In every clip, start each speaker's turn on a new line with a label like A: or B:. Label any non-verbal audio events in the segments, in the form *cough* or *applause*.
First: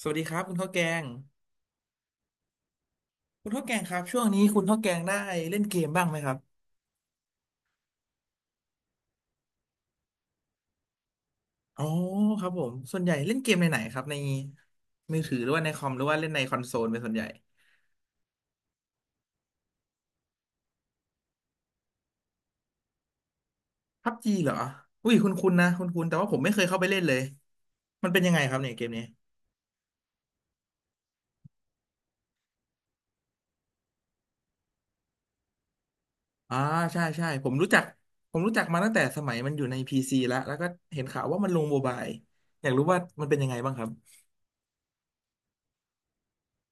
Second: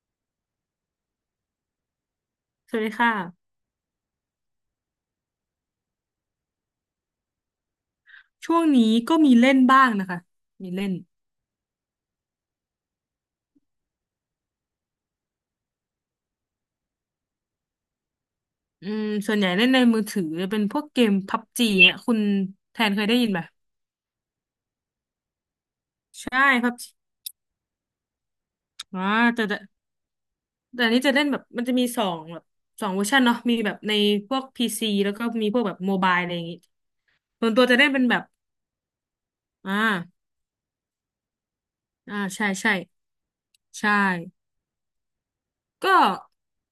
A: สวัสดีครับคุณข้าวแกง
B: สวัสดีค
A: คุณ
B: ่ะ
A: ข้าวแกงครับช่วงนี้คุณข้าวแกงได้เล่นเกมบ้างไหมครับ
B: ช่วงนี้ก็มีเล่นบ้างนะคะ มีเล่น
A: อ๋อครับผมส่วนใหญ่เล่นเกมในไหนครับในมือถือหรือว่าในคอมหรือว่าเล่นในคอนโซลเป็นส่วนใหญ่
B: อืมส่วนใหญ่เล่นในมือถือเป็นพวกเกมพับจีเนี่ยคุณแทนเคยได้ยินไหม
A: พับจีเหรออุ้ยคุณนะคุณแต่ว่าผ
B: ใช่
A: มไม่เคย
B: พับ
A: เข้าไป
B: จี
A: เล่นเลยมันเป็นยังไงครับเนี่ยเกม
B: อ๋อ
A: นี้
B: แต่แต่แต่อันนี้จะเล่นแบบมันจะมีสองแบบสองเวอร์ชันเนาะมีแบบในพวกพีซีแล้วก็มีพวกแบบโมบายอะไรอย่าง
A: อ่า
B: งี้
A: ใช่ใช่
B: ส่
A: ผ
B: วน
A: ม
B: ตัว
A: รู้
B: จะ
A: จัก
B: เล่นเป็นแบบ
A: ผมรู้จักมาตั้งแต่สมัยมันอยู่
B: อ่
A: ในพีซี
B: า
A: แล้วก็เห็นข่าวว่ามันลงโมบาย
B: อ่าใช่
A: อยา
B: ใช่
A: กรู้ว่ามันเป็นยังไงบ้างครับ
B: ใช่ ก็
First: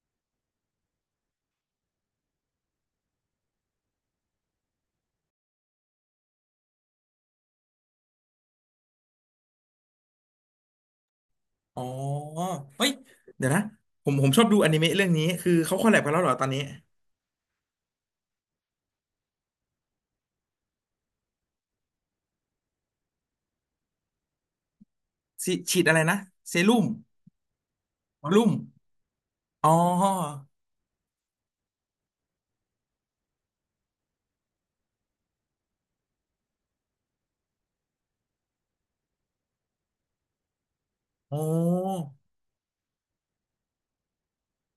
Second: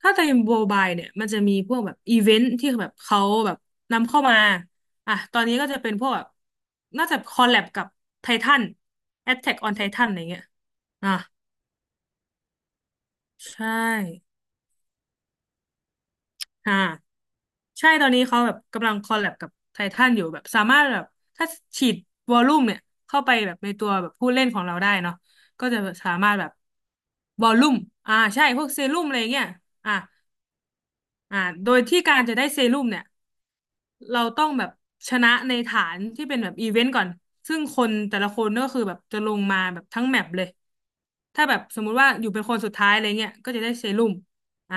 B: ถ้าในโบบายเนี่ยมันจะมีพวกแบบอีเวนต์ที่แบบเขาแบบนำเข้ามาอ่ะตอนนี้ก็จะเป็นพวกแบบน่าจะคอลแลบกับไททัน Attack on Titan อะไรเงี้ยอ่ะ
A: อ๋อเฮ้ยเดี๋ยวนะ
B: ใช่
A: ผมชอบดูอนิเมะเรื่องนี้คือเขาคอลแลบกันแล้วเหรอตอนนี้
B: อ่าใช่ตอนนี้เขาแบบกำลังคอลแลบกับไททันอยู่แบบสามารถแบบถ้าฉีดวอลลุ่มเนี่ยเข้าไปแบบในตัวแบบผู้เล่นของเราได้เนาะ
A: สิ
B: ก็
A: ฉี
B: จะ
A: ดอะไร
B: สา
A: นะ
B: มารถแบบ
A: เซรุ่ม
B: วอลลุ่มอ่าใช่
A: รุ่ม
B: พวกเซรุ่มอะไรเงี้ย
A: อ๋อ
B: อ่ะอ่าโดยที่การจะได้เซรุ่มเนี่ย เราต้องแบบชนะในฐานที่เป็นแบบอีเวนต์ก่อนซึ่งคนแต่ละคนก็คือแบบจะลงมาแบบทั้งแมปเลย
A: โอ้
B: ถ้าแบบสมมุติว่าอยู่เป็นคนสุดท้ายอะไรเงี้ยก็จะได้เซรุ่มอ่า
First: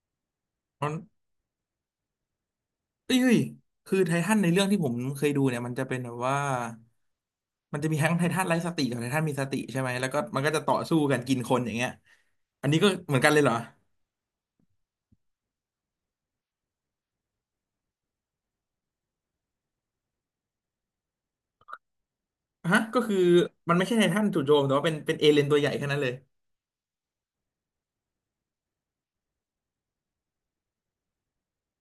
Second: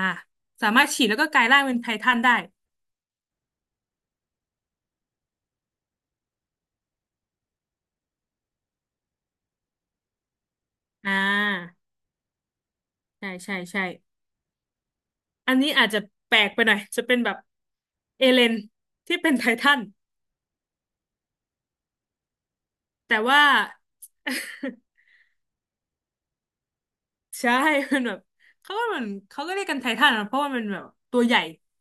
B: สามาร
A: มั
B: ถ
A: น
B: ฉีดแล้วก็กลายร่างเป็นไททันได้
A: เอ้ยคือไททันในเรื่องที่ผมเคยดูเนี่ยมันจะเป็นแบบว่ามันจะมีทั้งไททันไร้สติกับไททันมีสติใช่ไหมแล้วก็มันก็จะต่อสู้
B: อ่
A: กันกินคนอ
B: า
A: ย่างเงี้ยอันนี้ก็เหมือนกั
B: ใช่
A: นเลยเหร
B: ใช่
A: อ
B: ใช่อันนี้อาจจะแปลกไปหน่อยจะเป็นแบบเอเลนที่เป็นไททัน
A: ฮะก็คื
B: แต่
A: อ
B: ว่า
A: มันไม่ใช่ไททันจู่โจมแต่ว่าเป็
B: *laughs*
A: นเป็นเอเลยนตัวใหญ่แค่นั้นเลย
B: ใช่ *laughs* มันแบบเขาก็เหมือนเขาก็เรียกกันไททันอะเพราะว่ามันแบบตัวใหญ่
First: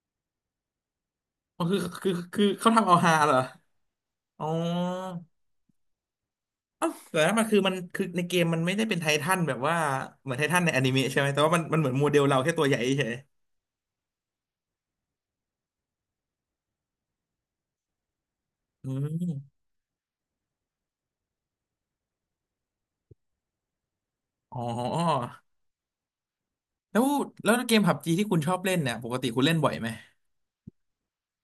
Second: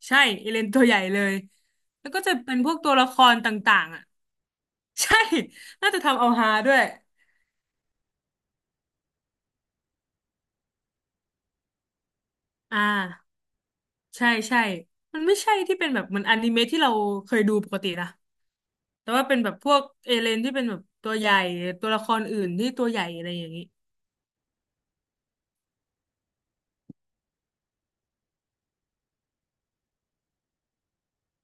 B: ใช่เอเลนตัวใหญ่เลย
A: อ๋อคือ
B: แล้
A: คือ
B: วก็จะ
A: คือ
B: เป็นพ
A: เขา
B: วก
A: ทำ
B: ตัว
A: เอา
B: ละ
A: ฮา
B: ค
A: เหร
B: ร
A: อ
B: ต่างๆอ่ะ
A: อ๋อ
B: *laughs* ใช่ *laughs* น่าจะทำเอาฮาด้วย
A: เอ้าแต่ว่ามันคือในเกมมันไม่ได้เป็นไททันแบบว่าเหมือนไททันในอนิเมะใช่ไหมแต่ว่ามันเหมือนโมเดลเราแค่ตัวให
B: อ่
A: ญ่เฉย
B: าใช่ใช่มันไม่ใช่ที่เป็นแบบเหมือนอนิเมะที่เราเคยดูปกตินะ
A: อื
B: แต่ว่าเป็นแบบ
A: ม
B: พวกเอเลนที่เป็นแบบตัวใหญ่ตัวละครอื่นที่ตัวใหญ่อะไรอย่างนี้
A: อ๋อแล้วแล้วเกมผับจีที่คุณชอบเล่นเนี่ยปกติคุณเล่นบ่อยไหม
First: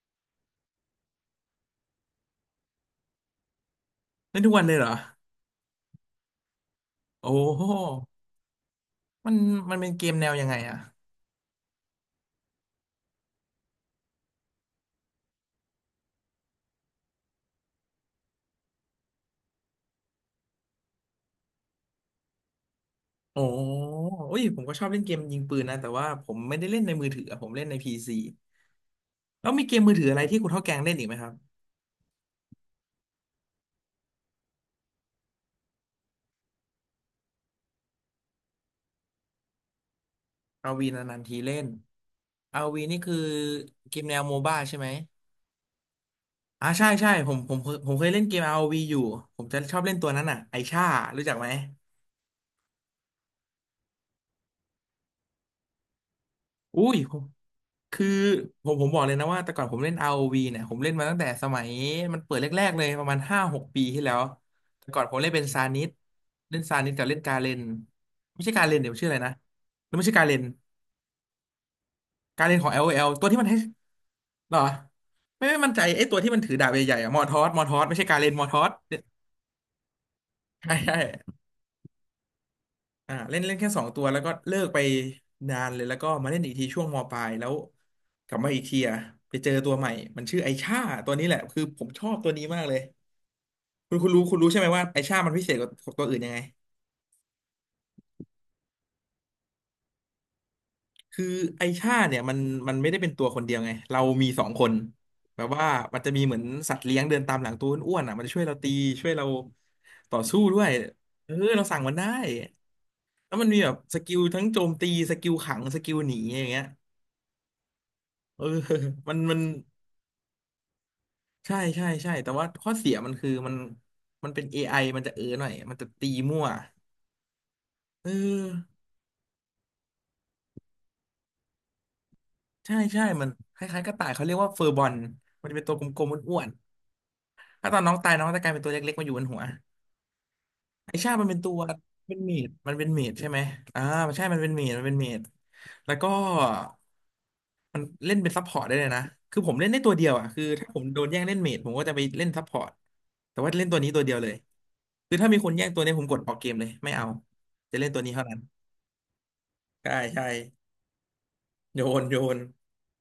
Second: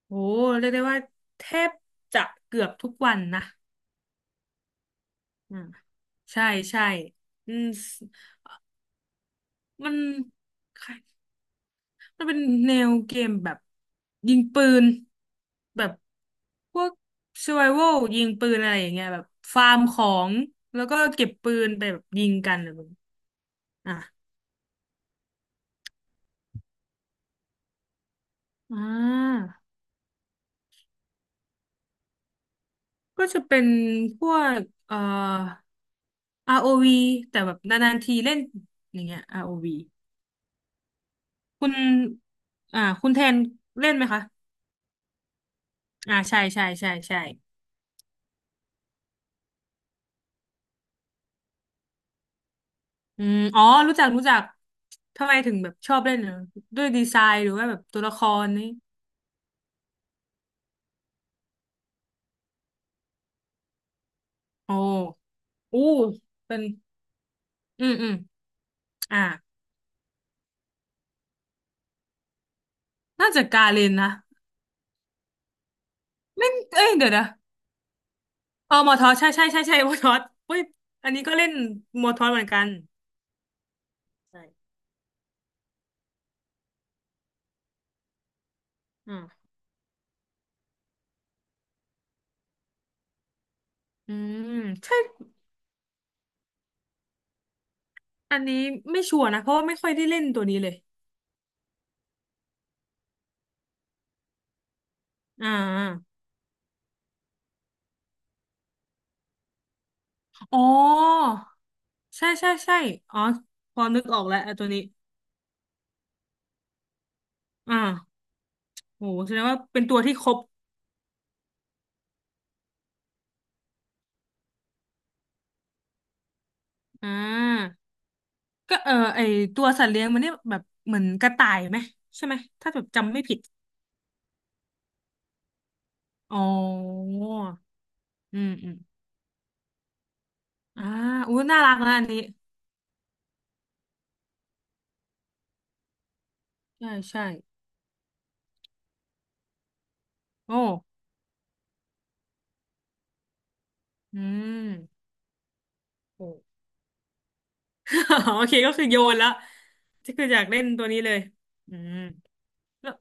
B: โอ้เรียกได้ว่าแทบจะเกือบทุกวันนะ
A: เล่นทุกวันเลยเหรอ
B: อ่าใช่ใช่
A: โอ้
B: อื
A: โห
B: ม
A: มันมันเป็
B: มั
A: น
B: น
A: เกมแนวยังไงอะ
B: จะเป็นแนวเกมแบบยิงปืนแบบพวก survival ยิงปืนอะไรอย่างเงี้ยแบบฟาร์มของแล้วก็เก็บปืนไปแบบยิงกันอะไรแบบนี้
A: โอ้
B: อ่ะ
A: โอ้ยผมก็ชอบเล่นเกมยิงปืนนะแต่ว่าผมไม่ได้เล่นในมือถืออะผมเล่นในพีซี
B: อ่า
A: แล้วมีเกมมือถืออะไรที่คุณเท่าแกงเล่นอีกไหมครับ
B: ก็จะเป็นพวกเอ่อ ROV แต่แบบนานๆทีเล่นอย่างเงี้ย ROV
A: อาวีนานๆทีเล่น
B: คุณ
A: อาวี
B: อ่า
A: นี่
B: คุ
A: คื
B: ณ
A: อ
B: แทนเล่
A: เก
B: นไหม
A: มแน
B: คะ
A: วโมบ้าใช่ไหม
B: อ่าใช่ใช่
A: อ่าใช่
B: ใช่
A: ใช่
B: ใช่
A: ผมเคยเล่นเกม ROV อวีอยู่ผมจะชอบเล่นตัวนั้นอ่ะไอชารู้จักไหม
B: อืมอ๋อรู้จักรู้จัก ทำไมถึงแบบชอบเล่นเหรอด้
A: อุ้
B: วย
A: ย
B: ดี
A: ผ
B: ไซ
A: ม
B: น์หรือว่าแบบตัว
A: คือ
B: ละครนี่
A: ผมบอกเลยนะว่าแต่ก่อนผมเล่น r o ีเนี่ยผมเล่นมาตั้งแต่สมัยมันเปิดแรกๆเลยประมาณห้าหกปีที่แล้ว
B: โอ้
A: แต่ก่อนผมเล่นเป็นซานิ
B: อู้
A: ส
B: เป็
A: เล่น
B: น
A: ซานิสกับเล่นกาเรน
B: อืมอืม
A: ไม่ใช่กาเรนเดี๋ยวชื่ออะไร
B: อ่า
A: นะแล้วไม่ใช่กาเรนกาเรนของ l อลโอแอลตัว
B: น่า
A: ที่
B: จะ
A: มันให้
B: กาเรนนะ
A: หรอไม่มั่นใจไอ้ตัวที่มัน
B: เล่
A: ถื
B: น
A: อดาบ
B: เอ้ย
A: ใหญ่ๆ
B: เดี๋ย
A: อะ
B: ว
A: มอ
B: นะ
A: ร์ทอสมอร์ทอสไม่ใช่กาเรนมอร์ทอ
B: เอ
A: ส
B: อมอทอสใช่ใช่ใช่ใช่มอทอสเฮ้ย
A: ใช่ใช่
B: อันนี้ก็เล่นมอทอสเหมือนกัน
A: อ่าเล่นเล่นแค่สองตัวแล้วก็เลิ
B: ใช่
A: กไปนานเลยแล้วก็มาเล่นอีกทีช่วงมปลายแล้วกลับมาอีกทีอะไปเจ
B: อ่า
A: อตัวใหม่มันชื่อไอชาตัวนี้แหละคือผมชอบตัวนี้มากเลยคุณคุณ
B: อื
A: รู้คุณรู้
B: ม
A: ใช่ไหมว่า
B: ใช่
A: ไอชามันพิเศษกว่าตัวอื่นยังไง
B: อันนี้ไม่ชัวร์นะเพราะว่าไม่ค่อยได้เล่นตัวนี้เลย
A: คือไอชาเนี่ยมันไม่ได้เป็นตัวคนเดียวไงเรามีสองคนแบ
B: อ่
A: บว่ามันจะ
B: า
A: มีเหมือนสัตว์เลี้ยงเดินตามหลังตัวอ้วนๆอ่ะมันจะช่วยเราตีช่วยเราต่อสู้
B: อ๋
A: ด้
B: อ
A: วยเออเราสั่งมันได้
B: ใช่ใช่ใช่อ๋อ
A: แล้วมันมีแบ
B: พ
A: บ
B: อ
A: ส
B: นึก
A: กิ
B: อ
A: ล
B: อกแล้ว
A: ทั้ง
B: ไอ้
A: โจ
B: ตัว
A: ม
B: นี้
A: ตีสกิลขังสกิลหนีอย่างเงี้ย
B: อ่า
A: เออ
B: โห
A: *laughs* มัน
B: แส
A: มั
B: ด
A: น
B: งว่าเป็นตัวที่ครบ
A: ใช่ใช่ใช่แต่ว่าข้อเสียมันคือมันเป็น AI มันจะเออหน่อยมันจะตีมั่ว
B: อ่า
A: เอ
B: ก็
A: อ
B: เออไอตัวสัตว์เลี้ยงมันเนี่ยแบบเหมือนกระต่ายไหมใช่ไหมถ้า
A: ใช่
B: แบบ
A: ใช่
B: จำไม่
A: มัน
B: ผิด
A: คล้ายๆกระต่ายเขาเรียกว่าเฟอร์บอลมันจะเป็นตัวกลมๆ
B: อ๋
A: อ้
B: อ
A: วนๆถ้าตอนน้องตายน้อง
B: อื
A: จะกลา
B: ม
A: ยเป็นตั
B: อื
A: ว
B: ม
A: เล็กๆมาอยู่บนหัว
B: อ่า
A: ไอชาติมัน
B: อู้
A: เป็นตัว
B: น่ารักนะอัน
A: เป็
B: นี้
A: นเมดมันเป็นเมดใช่ไหมอ่าใช่มันเป็นเมดแล้วก็
B: ใช่ใช่
A: มันเล่นเป็นซัพพอร์ตได้เลยนะคือผมเล่นได้ตัวเดียวอ่ะคือ
B: โอ้
A: ถ้าผมโดนแย่งเล่นเมดผมก็จะไปเล่นซัพพอร์ตแต่ว่าเล่นตัวนี้ตัวเดียว
B: อื
A: เลย
B: ม
A: คือถ้ามีคนแย่งตัวเนี้ยผมกด
B: โอ้
A: ออกเกมเลยไม่เอาจะเล่นตัวนี้เท่า
B: *laughs*
A: นั้น
B: โอเคก็คือโยนแล้ว
A: ใช่
B: ก็คื
A: ใช่
B: ออยากเล่นตัวนี้เลยอื
A: โย
B: ม
A: นโยน
B: แล้ว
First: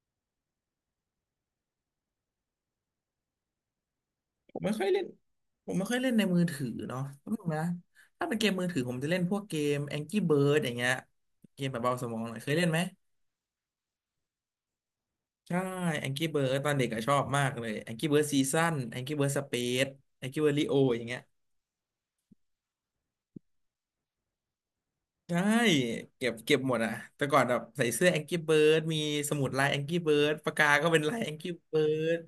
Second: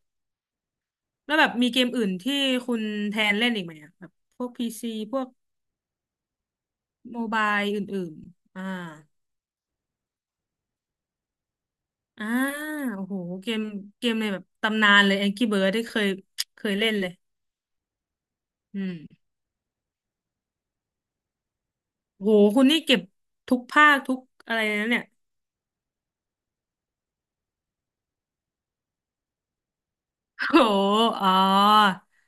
B: แบบมีเกมอื่นที่คุณแทนเล่นอีกไหมอะแบบพวก
A: ผม
B: พี
A: ไม่ค่อ
B: ซี
A: ยเล่น
B: พวก
A: ผมไม่ค่อยเล่นในมือถือเนาะ
B: โม
A: แป๊บนึ
B: บา
A: ง
B: ย
A: นะ
B: อื่น
A: ถ้าเป็นเกม
B: ๆอ่า
A: มือถือผมจะเล่นพวกเกม Angry Bird อย่างเงี้ยเกมแบบเบาสมอง
B: อ่า
A: หน่อยเคยเล่นไหม
B: โอ้โหเกมเกมในแบบตำนานเลย Angry
A: ใช่
B: Birds ได้เค
A: แอ
B: ย
A: งกี้เบิร์ด
B: เค
A: ตอ
B: ย
A: นเด็ก
B: เล่น
A: ก็
B: เล
A: ช
B: ย
A: อบมากเลยแองกี้เบิร์ดซีซั่น
B: อื
A: แองกี้เบิ
B: ม
A: ร์ดสเปซแองกี้เบิร์ดลีโออย่างเงี้ย
B: โหคุณนี่เก็บทุกภาคทุกอะไรนะเนี่ย
A: ใช่เก็บหมดอ่ะแต่ก่อนแบบใส่เสื้อแองกี้เบิร์ดมีสมุดลายแองกี้เบิร์ด
B: *laughs*
A: ปาก
B: โอ้
A: กา
B: โห
A: ก็เป็นลาย
B: อ๋
A: แอ
B: อ
A: งกี้เบิร์ด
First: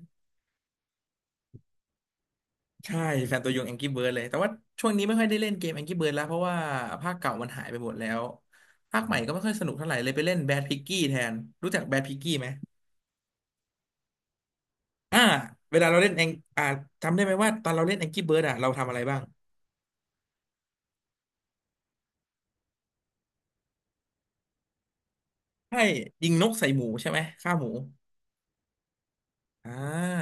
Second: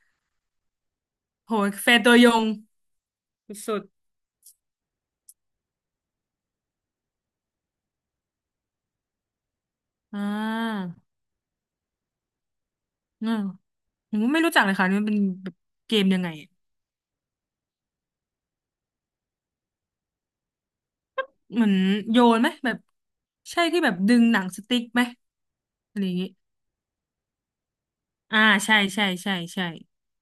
B: โหแฟนตัวยง
A: ใช่แฟนตัวยงแอ
B: สุ
A: ง
B: ด
A: กี้เบิร์ดเลยแต่ว่าช่วงนี้ไม่ค่อยได้เล่นเกมแองกี้เบิร์ดแล้วเพราะว่าภาคเก่ามันหายไปหมดแล้วภาคใหม่ก็ไม่ค่อยสนุกเท่าไหร่เลย
B: ๆอ่
A: ไปเล่นแบดพิก
B: า
A: กี้แทนรู้จักแบดพิกกี้ไหม
B: อืมผมไม่รู้จักเลยค่ะนี่มันเป็
A: อ่า
B: นแบบ
A: เวลา
B: เก
A: เรา
B: ม
A: เล่น
B: ยั
A: แอ
B: งไง
A: งอ่าจำได้ไหมว่าตอนเราเล่นแองกี้เบิร์ดอ่ะเราทำอะไรบ้าง
B: เหมือนโยนไหมแบบใช่ที่แบบดึงหนังสติ๊กไหม
A: ใช่
B: อะไรอย่าง
A: ยิ
B: งี้
A: งนกใส่หมูใช่ไหมฆ่าหมู
B: อ่าใช่ใช่ใช่ใช่
A: อ่า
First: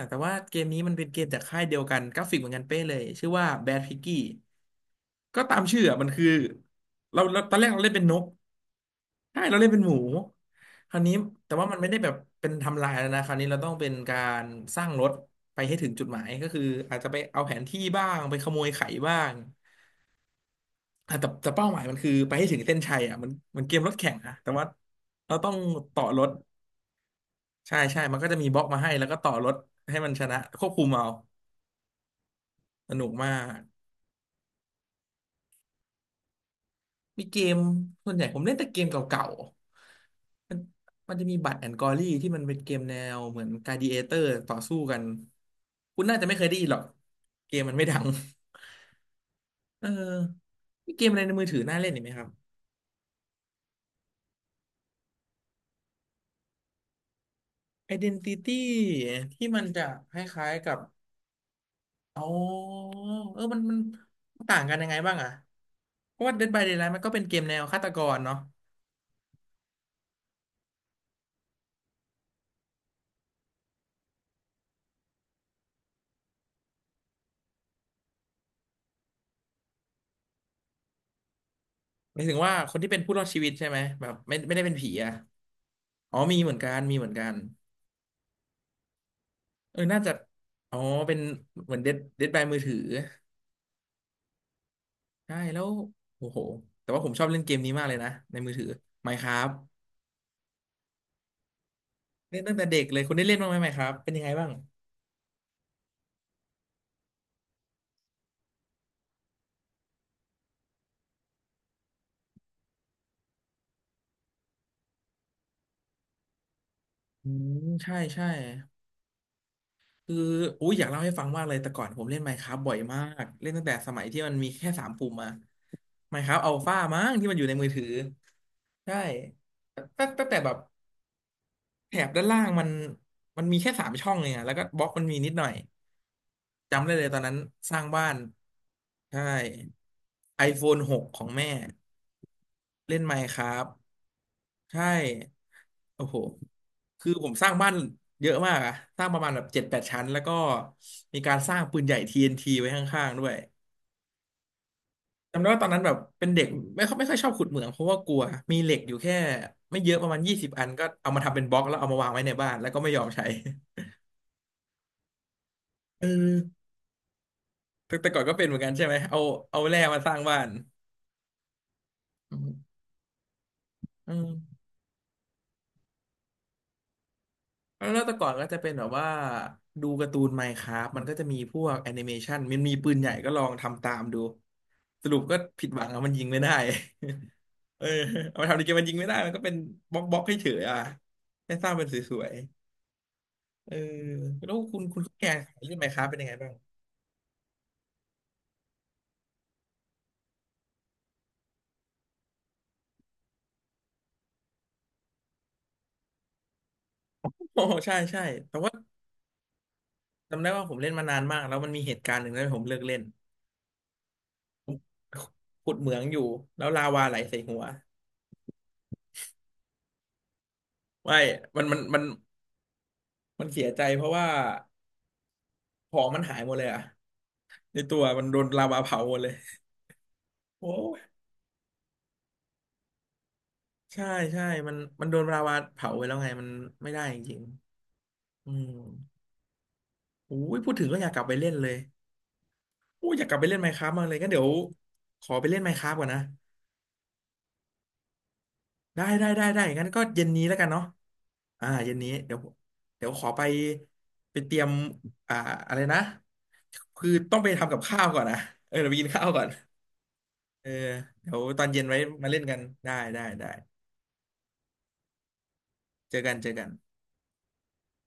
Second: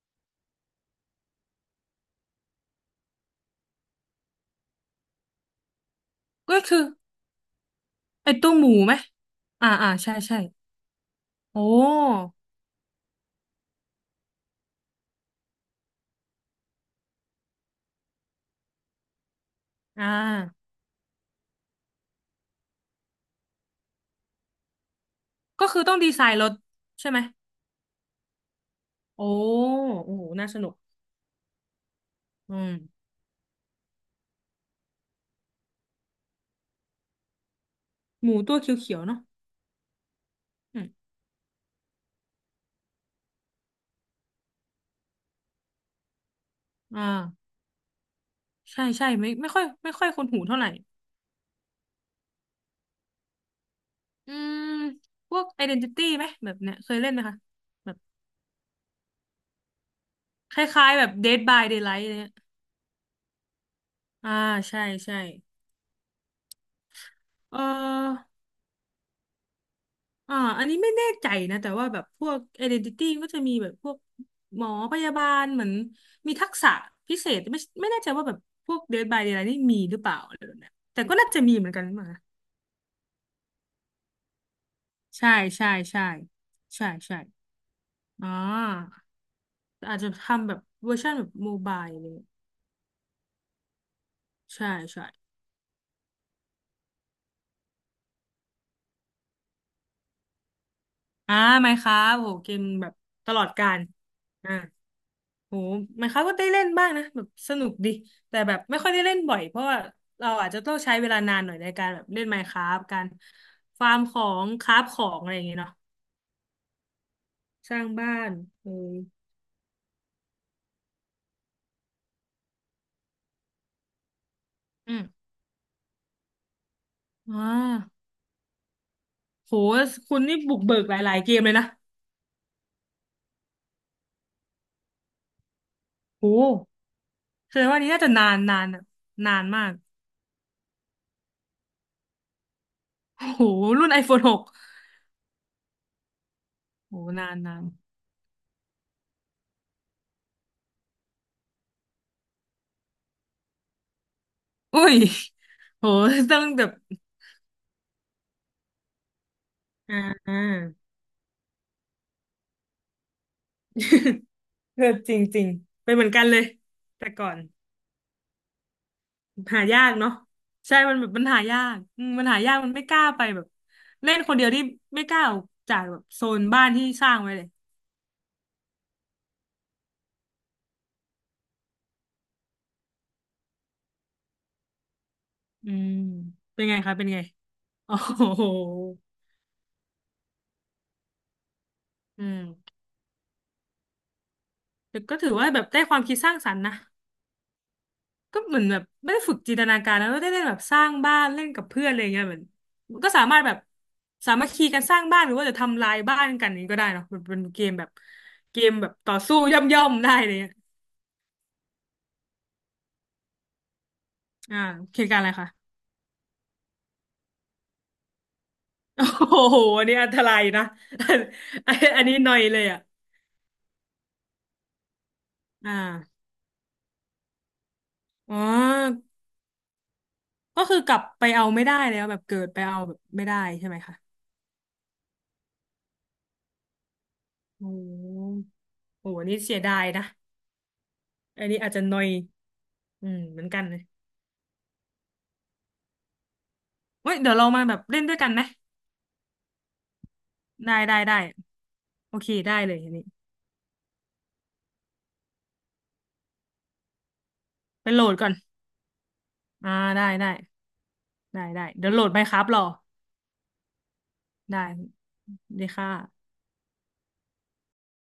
A: แต่ว่าเกมนี้มันเป็นเกมจากค่ายเดียวกันกราฟิกเหมือนกันเป๊ะเลยชื่อว่า Bad Piggy ก็ตามชื่ออะมันคือ
B: ก็คือ
A: เราตอนแรกเราเล่นเป็นนก
B: ไอ้ตัวหมูไหม
A: ใช่เราเล่
B: อ่า
A: นเป็น
B: อ่า
A: หมู
B: ใช่ใช่
A: คราวนี้แต่
B: โอ้
A: ว่ามันไม่ได้แบบเป็นทำลายแล้วนะคราวนี้เราต้องเป็นการสร้างรถไปให้ถึงจุดหมายก็คืออาจจะไปเอาแผนที่บ้างไปขโมยไข่บ้าง
B: อ่า
A: อ่ะแต่เป้าหมายมันคือไปให้ถึงเส้นชัยอ่ะมันมันเกมรถแข่งนะแต่ว่าเราต้อง
B: ก็คือต้อง
A: ต่อ
B: ดี
A: ร
B: ไซ
A: ถ
B: น์รถใช่ไหม
A: ใช่ใช่มันก็จะมีบล็อกมาให้แล้วก็
B: โอ้
A: ต่อรถให้มัน
B: โอ้
A: ช
B: โห
A: นะ
B: น่าส
A: ค
B: นุ
A: วบ
B: ก
A: คุมเอา
B: อืม
A: สนุกมาก มีเกมส่วนใหญ่
B: หมู
A: ผมเล่
B: ตั
A: น
B: ว
A: แต่เกม
B: เขี
A: เก
B: ยวๆเนาะ
A: ่าๆ มัน
B: อืม
A: จะมีบัตแอนกอรี่ที่มันเป็นเกมแนวเหมือนกลาดิเอเตอร์ต่อสู้กัน คุณน่าจะไม่เคยได้ยินหรอก
B: อ่า
A: เกมมันไม่ดัง
B: ใช่ใช่ไม่ไม่ค่อย
A: *laughs* เอ
B: ไม่ค่อย
A: อ
B: คุ้นหูเท่าไหร่
A: มีเกมอะไรในมือถือน่าเล่นอีกไหมครับ
B: อืมพวก Identity ไหมแบบเนี้ยเคยเล่นไหมคะ แบบ
A: Identity ที่มันจะคล้าย
B: ค
A: ๆกับ
B: ล้ายๆแบบ Dead by Daylight อะไร
A: อ๋อ
B: เงี้ย
A: เออมันมัน
B: อ่า
A: มันต่างกัน
B: ใช่
A: ยังไงบ้า
B: ใช่
A: งอะเพราะว่า Dead by Daylight มันก็เป็นเกมแน
B: เ
A: วฆาตกร
B: ออ
A: เนาะ
B: อ่าอันนี้ไม่แน่ใจนะแต่ว่าแบบพวก identity ก็จะมีแบบพวกหมอพยาบาลเหมือนมีทักษะพิเศษไม่ไม่แน่ใจว่าแบบพวก Dead by Daylight นี่มีหรือเปล่าอะไรแบบเนี้ยแต่ก็น่าจะมีเหมือนกันมา
A: หมายถึงว่าคนที่เป็นผู้รอดชีวิตใช่ไหมแบบไม่ได้เป็นผีอ่ะ
B: ใช่ใช่ใช่
A: อ๋อมีเหมือนกัน
B: ใช่
A: มีเหมือน
B: ใช่
A: กัน
B: อ่า
A: เออ
B: อา
A: น่า
B: จจะ
A: จะ
B: ทำแบบ
A: อ๋อ
B: เวอร์ชัน
A: เป็น
B: แบบโม
A: เห
B: บา
A: มือน
B: ย
A: เดด
B: เลย
A: เดดบายมือถือ
B: ใช่ใช่
A: ใช่แล้วโอ้โหแต่ว่าผมชอบเล่นเกมนี้มากเลยนะในมือถือ Minecraft
B: อ่าไหมครับโห
A: เล่น
B: เก
A: ตั้ง
B: ม
A: แต่เด็ก
B: แบบ
A: เลยคุณได้
B: ต
A: เล่น
B: ลอ
A: บ้า
B: ด
A: งไหม
B: กาล
A: Minecraft เป็นยังไงบ้าง
B: อ่า โหหมายความว่าได้เล่นบ้างนะแบบสนุกดีแต่แบบไม่ค่อยได้เล่นบ่อยเพราะว่าเราอาจจะต้องใช้เวลานานหน่อยในการแบบเล่น Minecraft การฟาร์มของคราฟของอะไรอย่างเงี้ยเนาะ
A: อืม
B: สร้าง
A: ใช่
B: บ้า
A: ใช่
B: นเออ
A: คืออุ้ยอยากเล่าให้ฟังมากเลยแต่ก่อนผมเล่น Minecraft บ่อยมากเล่นตั้งแต่สมัยที่มันมีแค่สาม
B: อืม
A: ปุ่มอะ Minecraft Alpha มั้งที่มัน
B: อ่
A: อยู่ในมือถือ
B: า
A: ใช่
B: โห
A: ตั้ง
B: คุณ
A: ตั้งแต่
B: นี่
A: แบ
B: บุ
A: บ
B: กเบิกหลายๆเกมเลยนะ
A: แถบด้านล่างมันมันมีแค่สามช่องเองอะแล้วก็บล็อกมันมีนิดหน่อย
B: โห
A: จำได้เลยตอนนั้น
B: แสดง
A: ส
B: ว่า
A: ร้าง
B: นี้น่า
A: บ้า
B: จะ
A: น
B: นานนานอะ
A: ใช่
B: นานมาก
A: iPhone 6ของแม่เล่น
B: โห
A: Minecraft
B: รุ่น iPhone 6
A: ใช่โอ้โห
B: โฟนหก
A: คือ
B: โห
A: ผ
B: นา
A: ม
B: น
A: สร้าง
B: นาน
A: บ้านเยอะมากอะสร้างประมาณแบบเจ็ดแปดชั้นแล้วก็มีการสร้างปืนใหญ่ TNT ไว้ข้างๆด้วย
B: อุ้ย
A: จำได้ว่าตอนนั้น
B: โห
A: แบบเป็น
B: ต้อ
A: เด็
B: ง
A: ก
B: แบบ
A: ไม่ค่อยชอบขุดเหมืองเพราะว่ากลัว มีเหล็กอยู่แค่ไม่เยอะประมาณ
B: อ่า
A: 20อันก็เอามาทำเป็นบล็อกแล้วเอามาวางไว้ในบ้านแล้วก็ไม่ยอมใช้ *laughs*
B: *laughs* เออจริงจริงเป็นเห
A: เอ
B: มื
A: อ
B: อนกันเลยแต่ก่อน
A: แต่ก่อนก็เป็นเหมือนกันใช่ไหม เอาเอา
B: หา
A: แร่
B: ยาก
A: มาส
B: เนาะ
A: ร้างบ้าน
B: ใช่มันแบบมันหายากอืมมัน
A: อื
B: หายากมัน
A: ม
B: ไม่กล้าไปแบบ
A: อื
B: เล่น
A: ม
B: คนเดียวที่ไม่กล้าออกจากแบบโซนบ้านที่สร้างไว้เลย
A: แล้วแต่ก่อนก็จะเป็นแบบว่าดูการ์ตูน Minecraft มันก็จะมีพวกแอนิเมชันมันมีปืนใหญ่ก็ลองทำตามดู สรุปก็ผิ
B: อื
A: ดหวัง
B: ม
A: อะมันยิงไม่ได้
B: เป็นไงคะเป็นไง
A: *laughs* เออ
B: โอ้
A: เอา
B: โห
A: มาทำในเกมมันยิงไม่ได้มันก็เป็นบล็อกบล็อกให้เฉยๆอ่ะแค่สร้างเป็นส
B: อื
A: วย
B: ม
A: ๆเออแล้วคุณ
B: แต่
A: คุณ
B: ก็
A: แก
B: ถือว่าแบบ
A: เล่น
B: ได้
A: ไมน์
B: ค
A: ค
B: วาม
A: ราฟเป็
B: คิด
A: นยั
B: ส
A: งไง
B: ร้างส
A: บ้า
B: ร
A: ง
B: รค์นะก็เหมือนแบบไม่ได้ฝึกจินตนาการแล้วได้เล่นแบบสร้างบ้านเล่นกับเพื่อนอะไรเงี้ยเหมือนก็สามารถแบบสามัคคีกันสร้างบ้านหรือว่าจะทำลายบ้านกันนี้ก็ได้เนาะมันเป็นเก
A: โอ้
B: ม
A: *laughs*
B: แบบ
A: ใช่ใช่แต่ว่า
B: ต่อสู้ย่อมๆได้เลย
A: จำได้
B: อ่ะ
A: ว่าผมเล่นมานานมากแล้วมันมีเหตุการณ์หนึ่งที่ผมเลิกเล่น
B: อ่าเหตุการณ์อะไร
A: *laughs*
B: คะ
A: ขุดเหมืองอยู่แล้วลาวาไหลใส่หัว
B: โอ้โหอันนี้อันตรายนะ *laughs* อั
A: ไม่
B: น
A: มันมันมั
B: อั
A: น
B: นนี้หน่อยเลยอ่ะ
A: มันเสียใจเพราะว่า
B: อ
A: ของมั
B: ่า
A: นหายหมดเลยอะในตัวมัน
B: อ๋
A: โดนลาวา
B: อ
A: เผาหมดเลย
B: ก็
A: โอ้
B: คือกลับไปเอาไม่ได้แล้วแบบเกิดไปเอาแบบไม่ได้ใช่ไหมคะ
A: ใช่ใช่มันโดนลาวาเผาไปแล้วไงมันไม่ได้จริง
B: โอ้
A: ๆอืม
B: โหอันนี้เสียดายนะ
A: โอ้ยพูดถึงก็อยากกลับไป
B: อัน
A: เล่น
B: นี้
A: เล
B: อาจ
A: ย
B: จะหน่อย
A: โอ้
B: อื
A: ย
B: ม
A: อยากกลับ
B: เหมื
A: ไป
B: อน
A: เล่
B: กั
A: น
B: น
A: ไมน์
B: เล
A: ค
B: ย
A: ราฟมากเลยงั้นเดี๋ยวขอไปเล่นไมน์คราฟก่อนนะ
B: เฮ้ยเดี๋ยวเรามาแบบเล่นด้วยกันไหม
A: ได้ได้ได้ได้งั้นก็เย็นนี้แล้วกัน
B: ได้
A: เนาะ
B: ได้ได้
A: อ่าเย็นนี้
B: โอเค
A: เดี๋ยว
B: ได้เลยอันนี้
A: ขอไปไปเตรียมอ่าอะไรนะคือต้องไปทำกับ
B: ไปโห
A: ข้า
B: ล
A: ว
B: ด
A: ก่อน
B: ก่อน
A: นะเออเดี๋ยวไปกินข้าวก่อน
B: อ่าได้ได้
A: เออเดี๋ยว
B: ได้
A: ต
B: ได้
A: อนเย็น
B: เดี๋ยว
A: ไว้
B: โหลดไมน์
A: มา
B: ค
A: เล่
B: รา
A: น
B: ฟ
A: กั
B: ร
A: น
B: อ
A: ได้ได้ได้
B: ได้ดีค
A: เจอ
B: ่ะ
A: กันเจอกัน